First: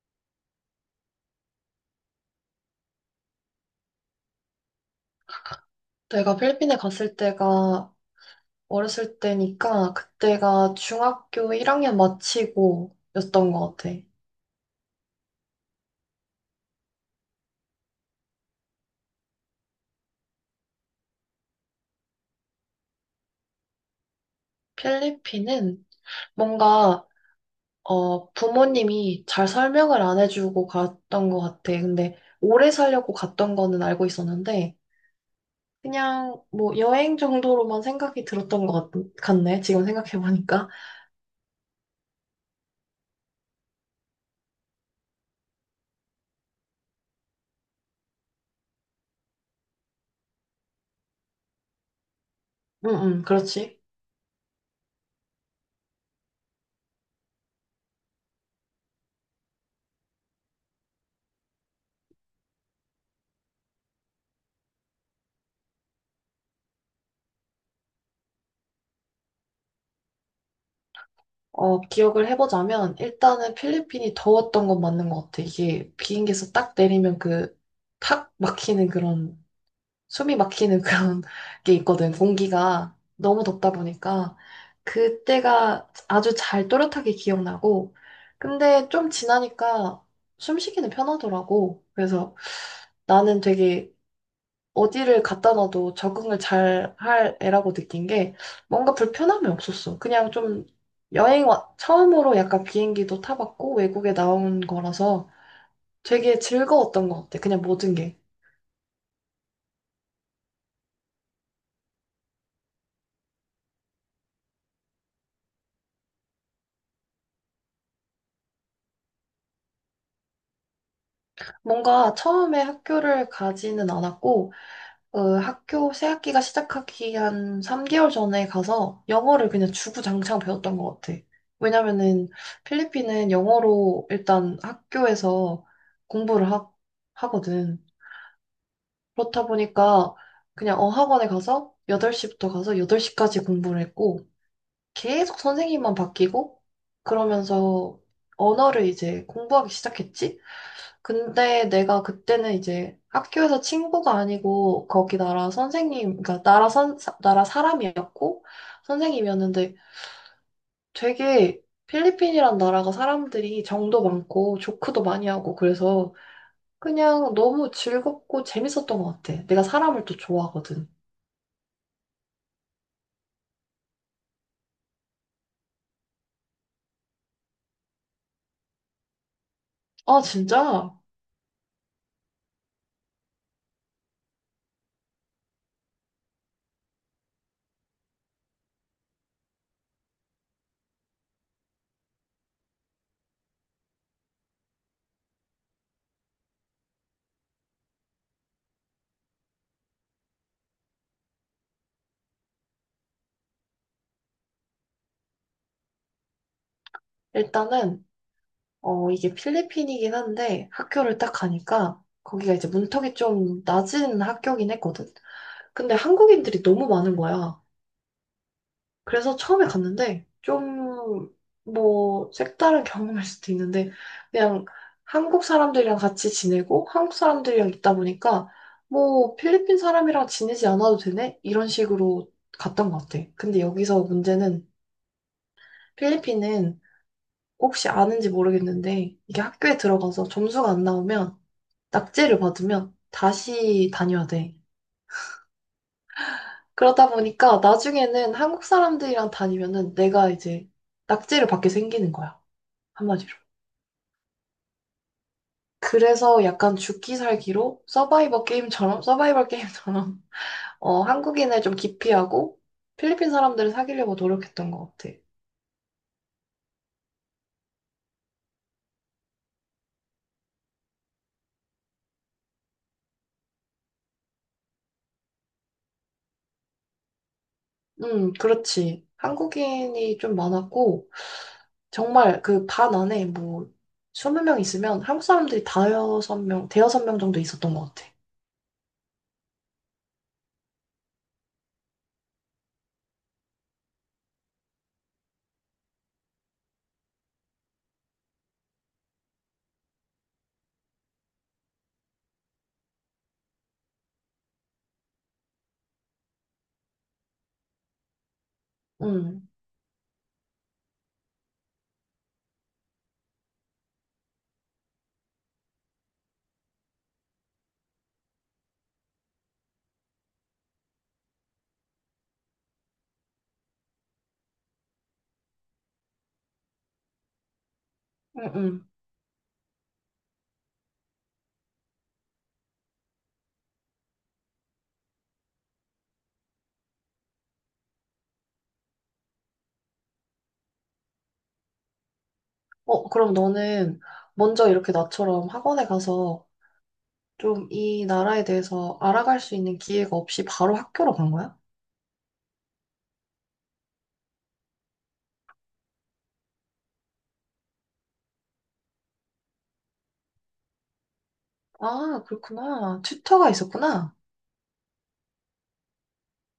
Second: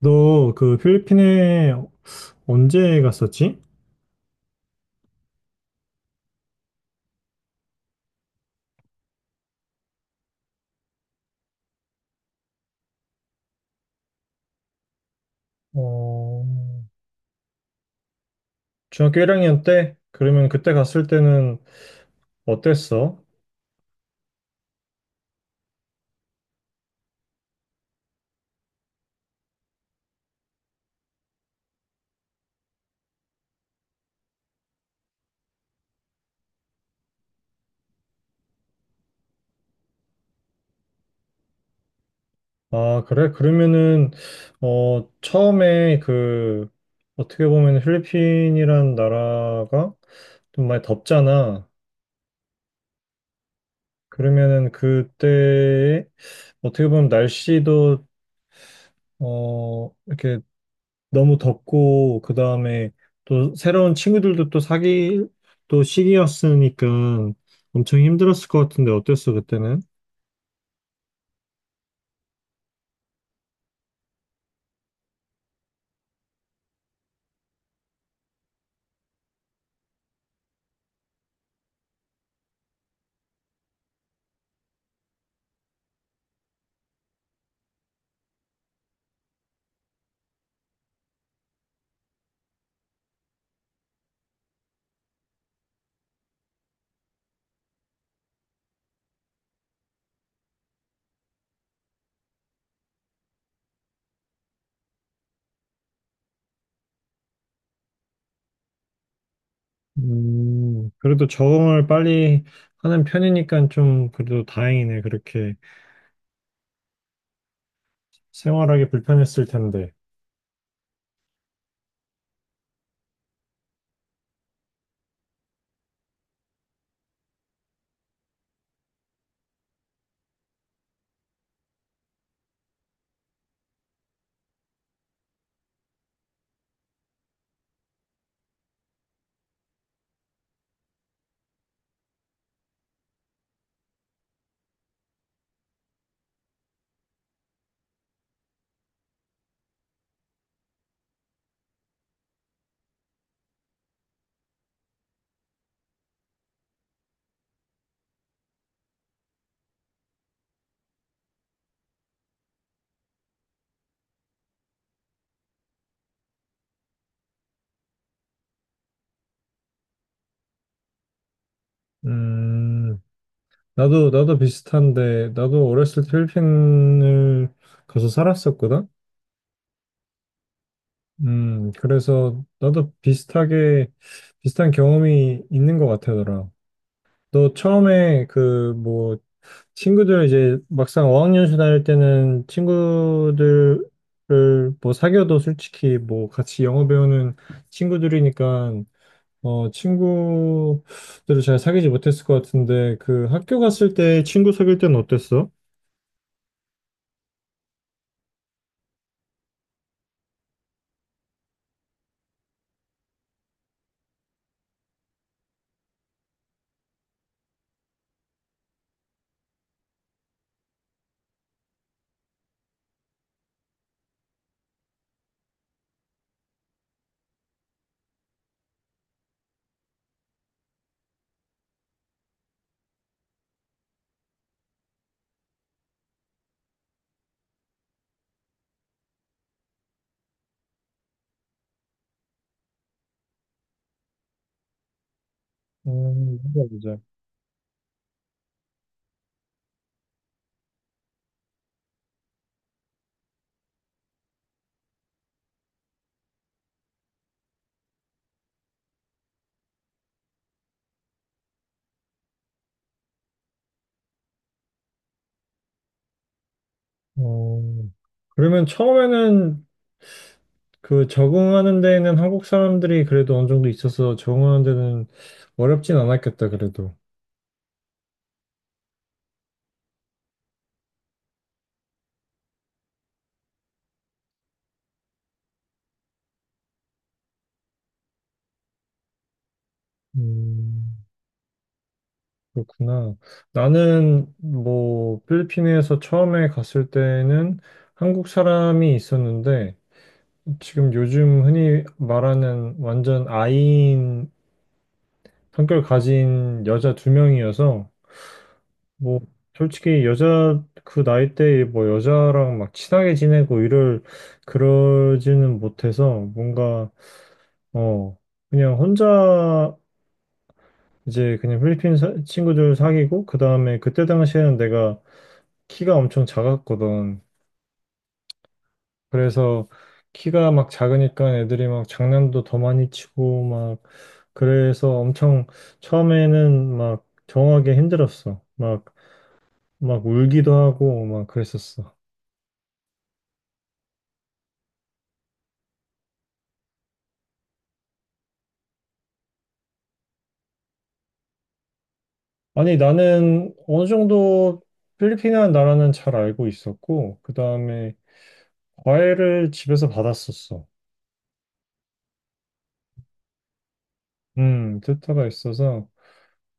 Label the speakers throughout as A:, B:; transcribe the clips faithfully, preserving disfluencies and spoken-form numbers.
A: 너 그 필리핀에 언제 갔었지?
B: 내가 필리핀에 갔을 때가 어렸을 때니까 그때가 중학교 일 학년 마치고였던 것 같아.
A: 어, 중학교 일 학년 때? 그러면 그때 갔을 때는 어땠어?
B: 필리핀은 뭔가 어, 부모님이 잘 설명을 안 해주고 갔던 것 같아. 근데 오래 살려고 갔던 거는 알고 있었는데 그냥 뭐 여행 정도로만 생각이 들었던 것 같, 같네. 지금 생각해보니까.
A: 아, 그래? 그러면은, 어, 처음에 그, 어떻게 보면 필리핀이란 나라가 좀 많이 덥잖아.
B: 응, 응, 그렇지.
A: 그러면은 그때, 어떻게 보면 날씨도, 어, 이렇게 너무 덥고 그 다음에 또 새로운 친구들도 또 사귈 또 시기였으니까 엄청 힘들었을 것 같은데 어땠어 그때는?
B: 어, 기억을 해보자면, 일단은 필리핀이 더웠던 건 맞는 것 같아. 이게 비행기에서 딱 내리면 그, 탁 막히는 그런, 숨이 막히는 그런 게 있거든. 공기가 너무 덥다 보니까. 그때가 아주 잘 또렷하게 기억나고, 근데 좀 지나니까 숨쉬기는 편하더라고. 그래서 나는 되게 어디를 갖다 놔도 적응을 잘 할 애라고 느낀 게 뭔가 불편함이 없었어. 그냥 좀 여행 와, 처음으로 약간 비행기도 타봤고 외국에 나온 거라서 되게 즐거웠던 것 같아. 그냥 모든 게.
A: 음, 그래도 적응을 빨리 하는 편이니까 좀 그래도 다행이네. 그렇게 생활하기 불편했을 텐데.
B: 뭔가 처음에 학교를 가지는 않았고, 어, 학교 새 학기가 시작하기 한 삼 개월 전에 가서 영어를 그냥 주구장창 배웠던 것 같아. 왜냐면은 필리핀은 영어로 일단 학교에서 공부를 하, 거든. 그렇다 보니까 그냥 어 학원에 가서 여덟 시부터 가서 여덟 시까지 공부를 했고 계속 선생님만 바뀌고 그러면서 언어를 이제 공부하기 시작했지. 근데 내가 그때는 이제 학교에서 친구가 아니고 거기 나라 선생님, 그러니까 나라 선, 사- 나라 사람이었고 선생님이었는데 되게 필리핀이란 나라가 사람들이 정도 많고 조크도 많이 하고 그래서 그냥 너무 즐겁고 재밌었던 것 같아. 내가 사람을 또 좋아하거든.
A: 음, 나도 나도 비슷한데 나도 어렸을 때 필리핀을 가서 살았었거든.
B: 아, 진짜?
A: 음, 그래서 나도 비슷하게 비슷한 경험이 있는 것 같더라. 너 처음에 그 뭐 친구들 이제 막상 어학연수 다닐 때는 친구들을 뭐 사귀어도 솔직히 뭐 같이 영어 배우는 친구들이니까 어 친구들을 잘 사귀지 못했을 것 같은데 그 학교 갔을 때 친구 사귈 때는 어땠어?
B: 일단은, 어, 이게 필리핀이긴 한데, 학교를 딱 가니까, 거기가 이제 문턱이 좀 낮은 학교긴 했거든. 근데 한국인들이 너무 많은 거야. 그래서 처음에 갔는데, 좀, 뭐, 색다른 경험일 수도 있는데, 그냥 한국 사람들이랑 같이 지내고, 한국 사람들이랑 있다 보니까, 뭐, 필리핀 사람이랑 지내지 않아도 되네? 이런 식으로 갔던 것 같아. 근데 여기서 문제는, 필리핀은 혹시 아는지 모르겠는데, 이게 학교에 들어가서 점수가 안 나오면, 낙제를 받으면 다시 다녀야 돼.
A: 음, 보자 보자.
B: 그러다 보니까 나중에는 한국 사람들이랑 다니면은 내가 이제 낙제를 받게 생기는 거야. 한마디로. 그래서 약간 죽기 살기로 서바이벌 게임처럼, 서바이벌 게임처럼, 어, 한국인을 좀 기피하고 필리핀 사람들을 사귀려고 노력했던 것 같아.
A: 어, 그러면 처음에는 그 적응하는 데에는 한국 사람들이 그래도 어느 정도 있어서 적응하는 데는 어렵진 않았겠다 그래도.
B: 음, 그렇지. 한국인이 좀 많았고, 정말 그 반 안에 뭐 스무 명 있으면 한국 사람들이 다여섯 명, 대여섯 명 정도 있었던 것 같아.
A: 음. 그렇구나. 나는 뭐 필리핀에서 처음에 갔을 때는 한국 사람이 있었는데 지금 요즘 흔히 말하는 완전 아이인 성격 가진 여자 두 명이어서 뭐
B: 응,
A: 솔직히 여자 그 나이 때에 뭐 여자랑 막 친하게 지내고 이럴 그러지는 못해서 뭔가 어 그냥 혼자 이제 그냥 필리핀 사- 친구들 사귀고 그 다음에 그때 당시에는 내가 키가 엄청 작았거든.
B: 응, 응.
A: 그래서 키가 막 작으니까 애들이 막 장난도 더 많이 치고 막 그래서 엄청 처음에는 막 정하기 힘들었어. 막 막 울기도 하고 막 그랬었어.
B: 어, 그럼 너는 먼저 이렇게 나처럼 학원에 가서 좀 이 나라에 대해서 알아갈 수 있는 기회가 없이 바로 학교로 간 거야?
A: 아니 나는 어느 정도 필리핀이라는 나라는 잘 알고 있었고 그다음에 과외를 집에서 받았었어.
B: 아, 그렇구나. 튜터가 있었구나.
A: 음, 듣다가 있어서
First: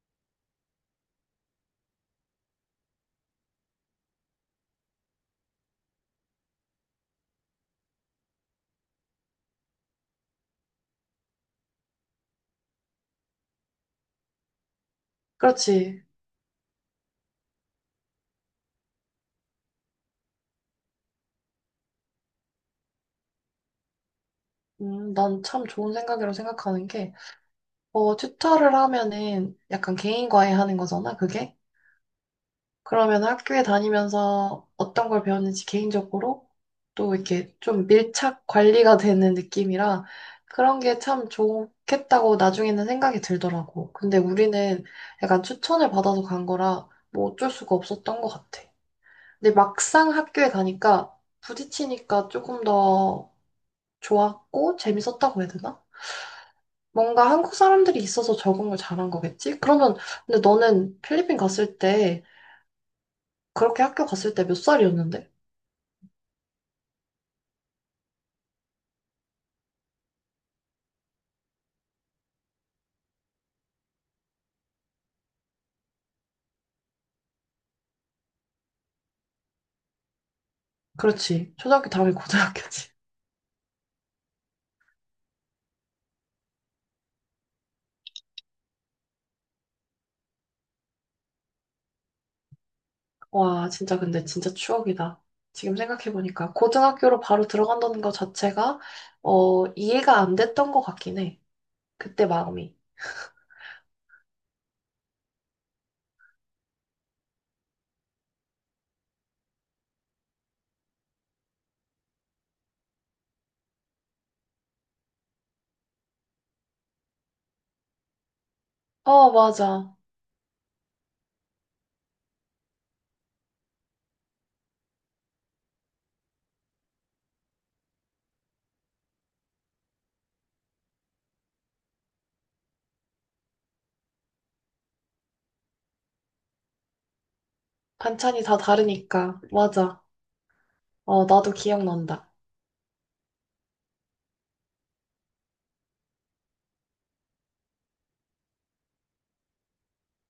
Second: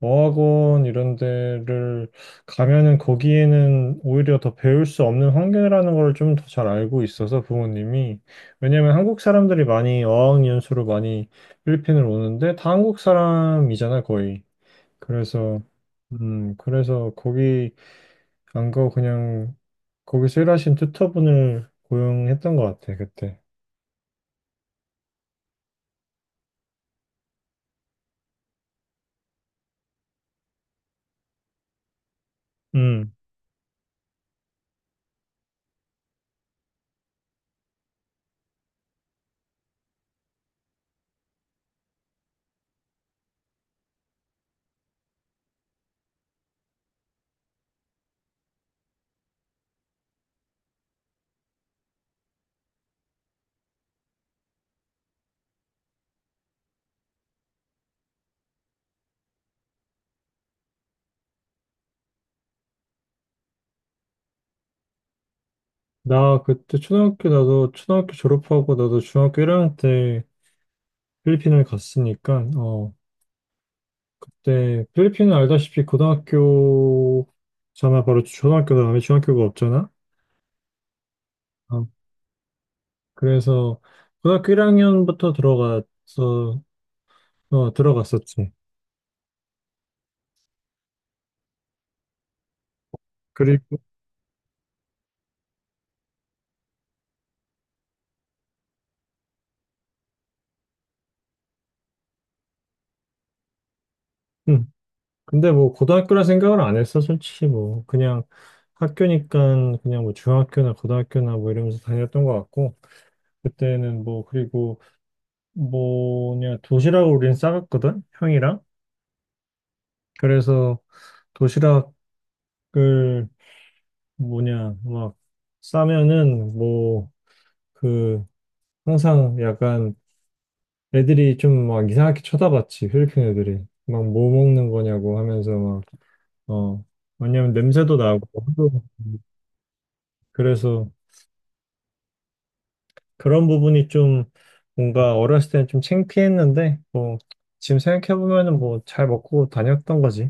A: 어학원 이런 데를 가면은 거기에는 오히려 더 배울 수 없는 환경이라는 걸 좀 더 잘 알고 있어서 부모님이 왜냐면 한국 사람들이 많이 어학 연수로 많이 필리핀을 오는데 다 한국 사람이잖아 거의. 그래서
B: 그렇지.
A: 음 그래서 거기 안 가고 그냥 거기서 일하신 튜터분을 고용했던 것 같아 그때.
B: 음, 난 참 좋은 생각이라고 생각하는 게, 어, 튜터를 하면은 약간 개인과외 하는 거잖아, 그게?
A: 음,
B: 그러면 학교에 다니면서 어떤 걸 배웠는지 개인적으로 또 이렇게 좀 밀착 관리가 되는 느낌이라 그런 게 참 좋겠다고 나중에는 생각이 들더라고. 근데 우리는 약간 추천을 받아서 간 거라 뭐 어쩔 수가 없었던 것 같아. 근데 막상 학교에 가니까 부딪히니까 조금 더 좋았고 재밌었다고 해야 되나? 뭔가 한국 사람들이 있어서 적응을 잘한 거겠지? 그러면 근데 너는 필리핀 갔을 때 그렇게 학교 갔을 때 몇 살이었는데?
A: 나 그때 초등학교 나도 초등학교 졸업하고 나도 중학교 일 학년 때 필리핀을 갔으니까 어, 그때 필리핀은 알다시피 고등학교잖아 바로 초등학교 다음에 중학교가 없잖아.
B: 그렇지.
A: 어,
B: 초등학교 다음에 고등학교지.
A: 그래서 고등학교 일 학년부터 들어가서 어, 들어갔었지.
B: 와,
A: 그리고
B: 진짜 근데 진짜 추억이다. 지금 생각해보니까 고등학교로 바로 들어간다는 것 자체가 어, 이해가 안 됐던 것 같긴 해. 그때 마음이.
A: 음, 근데 뭐 고등학교라 생각을 안 했어 솔직히 뭐 그냥 학교니까 그냥 뭐 중학교나 고등학교나 뭐 이러면서 다녔던 것 같고 그때는 뭐 그리고 뭐냐 도시락을 우린 싸갔거든 형이랑.
B: 어, 맞아.
A: 그래서 도시락을 뭐냐, 막, 싸면은, 뭐, 그, 항상 약간 애들이 좀 막 이상하게 쳐다봤지, 필리핀 애들이. 막 뭐 먹는 거냐고 하면서 막, 어, 왜냐면 냄새도 나고,
B: 반찬이 다
A: 하도
B: 다르니까. 맞아.
A: 그래서
B: 어, 나도 기억난다.
A: 그런 부분이 좀 뭔가 어렸을 때는 좀 창피했는데, 뭐, 지금 생각해보면은 뭐 잘 먹고 다녔던 거지.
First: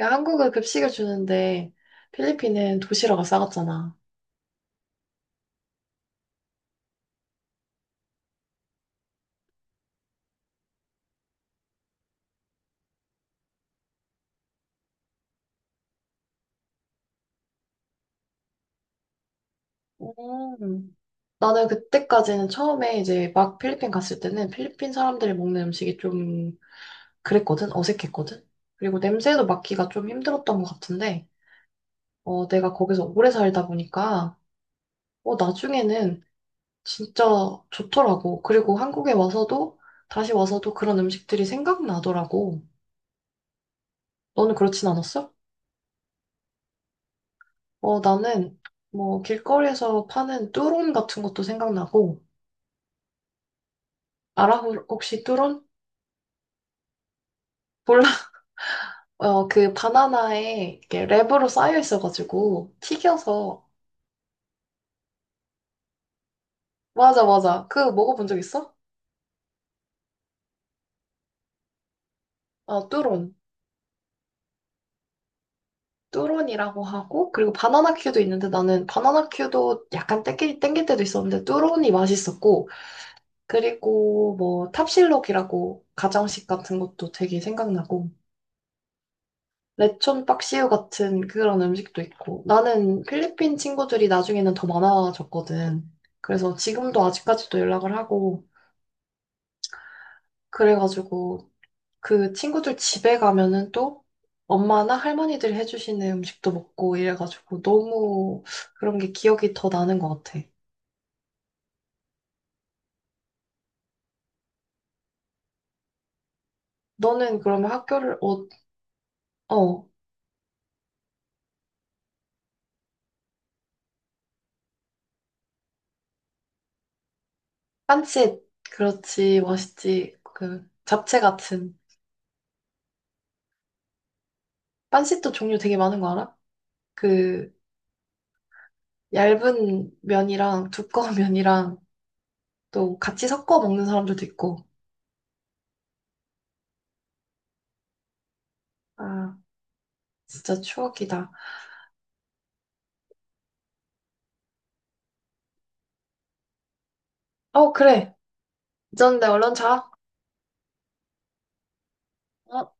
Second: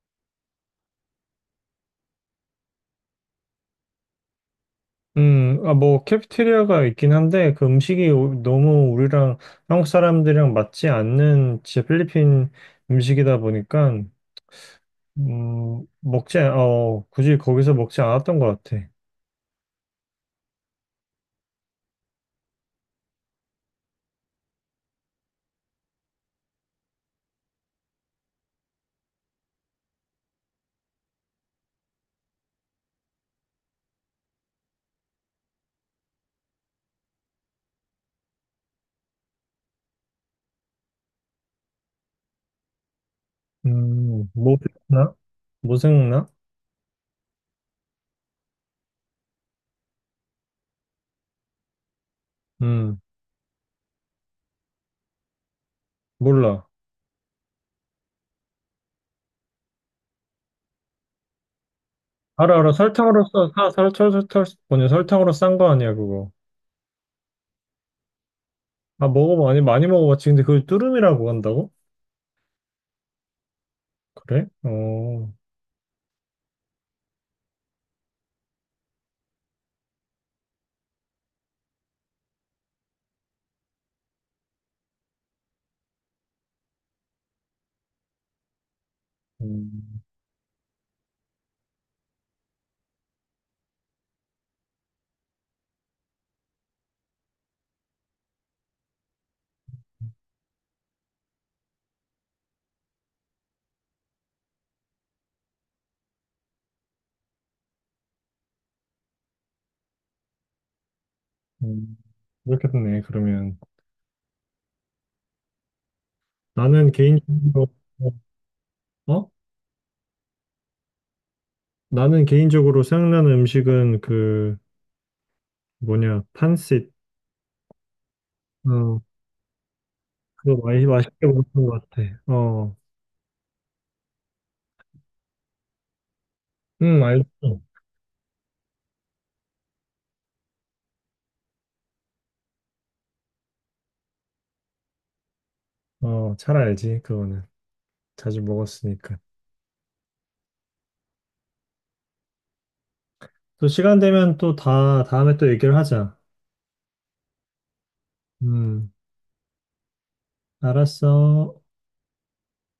B: 야, 한국은 급식을 주는데 필리핀은 도시락을 싸갔잖아.
A: 음, 아, 뭐, 캐피테리아가 있긴 한데, 그 음식이 오- 너무 우리랑 한국 사람들이랑 맞지 않는 진짜 필리핀 음식이다 보니까, 음, 먹지, 않- 어, 굳이 거기서 먹지 않았던 것 같아.
B: 음. 나는 그때까지는 처음에 이제 막 필리핀 갔을 때는 필리핀 사람들이 먹는 음식이 좀 그랬거든? 어색했거든? 그리고 냄새도 맡기가 좀 힘들었던 것 같은데, 어, 내가 거기서 오래 살다 보니까, 어, 나중에는 진짜 좋더라고. 그리고 한국에 와서도, 다시 와서도 그런 음식들이 생각나더라고.
A: 음,
B: 너는
A: 뭐
B: 그렇진
A: 생각나?
B: 않았어?
A: 뭐 생각나?
B: 어, 나는 뭐 길거리에서 파는 뚜론 같은 것도 생각나고,
A: 음,
B: 알아? 혹시 뚜론?
A: 몰라.
B: 몰라. 어, 그 바나나에 이렇게 랩으로 쌓여
A: 알아, 알아.
B: 있어가지고,
A: 설탕으로 써,
B: 튀겨서,
A: 사, 설탕, 설탕, 뭐냐, 설탕으로 싼 거 아니야, 그거.
B: 맞아, 맞아. 그 먹어본 적 있어?
A: 아, 먹어봐. 아니, 많이 먹어봤지. 근데 그걸 뚜름이라고 한다고?
B: 아, 뚜론.
A: 그래? 어,
B: 뚜론이라고 하고, 그리고 바나나 큐도 있는데 나는 바나나 큐도 약간 땡길, 땡길 때도 있었는데 뚜론이 맛있었고, 그리고 뭐 탑실록이라고 가정식 같은 것도 되게 생각나고,
A: 음,
B: 레촌 박시우 같은 그런 음식도 있고, 나는 필리핀 친구들이 나중에는 더 많아졌거든. 그래서 지금도 아직까지도 연락을 하고, 그래가지고 그 친구들 집에 가면은 또 엄마나 할머니들이 해주시는 음식도 먹고 이래가지고 너무 그런 게 기억이 더 나는 것 같아.
A: 음. 그렇게 됐네, 그러면. 나는
B: 너는
A: 개인적으로.
B: 그러면 학교를, 어,
A: 어?
B: 어,
A: 나는 개인적으로 생각나는 음식은 그 뭐냐 판sit.
B: 빤짓.
A: 어
B: 그렇지, 맛있지.
A: 그거
B: 그
A: 많이
B: 잡채
A: 맛있게 먹었던
B: 같은.
A: 것 같아. 어응,
B: 빤짓도 종류 되게 많은 거 알아? 그
A: 알지.
B: 얇은 면이랑 두꺼운 면이랑 또 같이 섞어 먹는 사람들도 있고.
A: 어잘 알지 그거는, 자주 먹었으니까.
B: 아, 진짜 추억이다.
A: 또 시간 되면 또 다 다음에 또 얘기를 하자.
B: 어, 그래.
A: 음
B: 잊었는데 얼른 자.
A: 알았어.
B: 어?